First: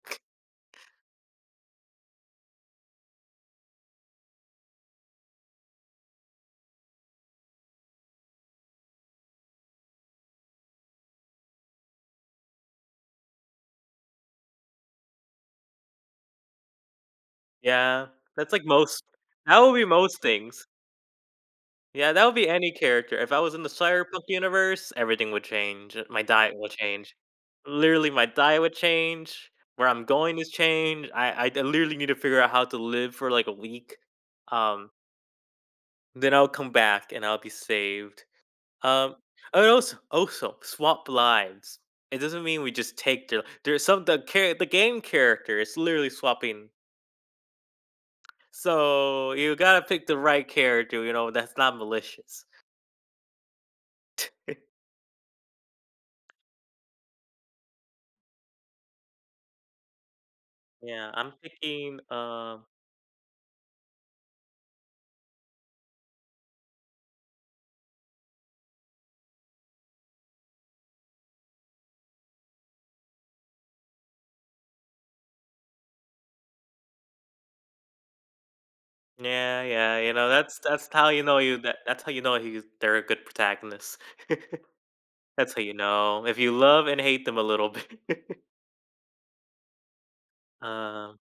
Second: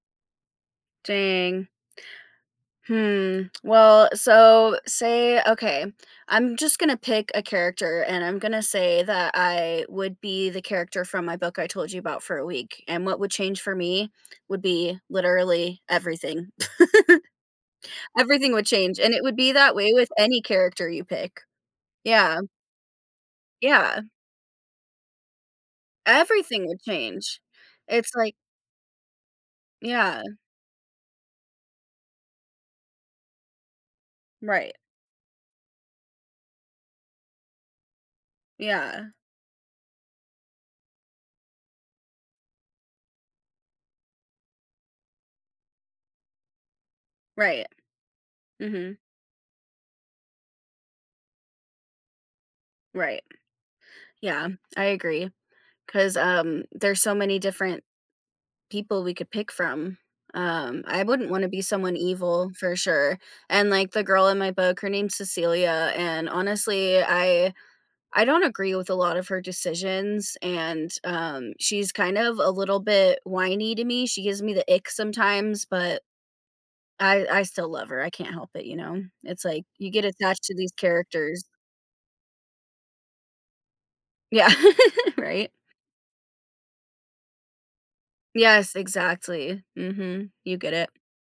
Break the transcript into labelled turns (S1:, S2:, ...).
S1: Dang. Hmm. well, so say okay, I'm just gonna pick a character and I'm gonna say that I would be the character from my book I told you about for a week, and what would change for me would be literally everything.
S2: Yeah, that's
S1: Everything
S2: like
S1: would change,
S2: most
S1: and it would be
S2: that
S1: that
S2: would be
S1: way with
S2: most
S1: any
S2: things.
S1: character you pick,
S2: Yeah, that would
S1: yeah.
S2: be any character. If I was in the
S1: Yeah.
S2: Cyberpunk universe, everything would change it My diet
S1: Everything
S2: will
S1: would
S2: change.
S1: change.
S2: Literally,
S1: It's
S2: my
S1: like
S2: diet would change, where I'm
S1: Yeah.
S2: going is change. I I literally need to figure out how to live for, like, a week,
S1: Right.
S2: um then I'll come back and I'll be saved.
S1: Yeah.
S2: Um, I als also swap lives. It doesn't mean we just take the there's some the char the game character is literally swapping
S1: Right. Mhm.
S2: So, you gotta pick the right character, you know, that's not malicious.
S1: Right. Yeah, I agree, 'cause, um, there's so many different people we could pick from. Um, I
S2: Yeah,
S1: wouldn't
S2: I'm
S1: wanna be someone
S2: thinking
S1: evil
S2: uh
S1: for sure, and, like, the girl in my book, her name is Cecilia, and honestly, I I don't agree with a lot of her decisions, and, um, she's kind of a little bit whiny to me. She gives me the ick sometimes, but, I I still love her, I can't help it, you know, it's
S2: Yeah,
S1: like you
S2: yeah,
S1: get
S2: you know,
S1: attached to
S2: that's t
S1: these
S2: that's how you know
S1: characters.
S2: you that's how you know he's they're a good protagonist.
S1: Yeah, right.
S2: That's how you know if you love and hate them a little bi
S1: Yes, exactly, mhm, you get it.
S2: Um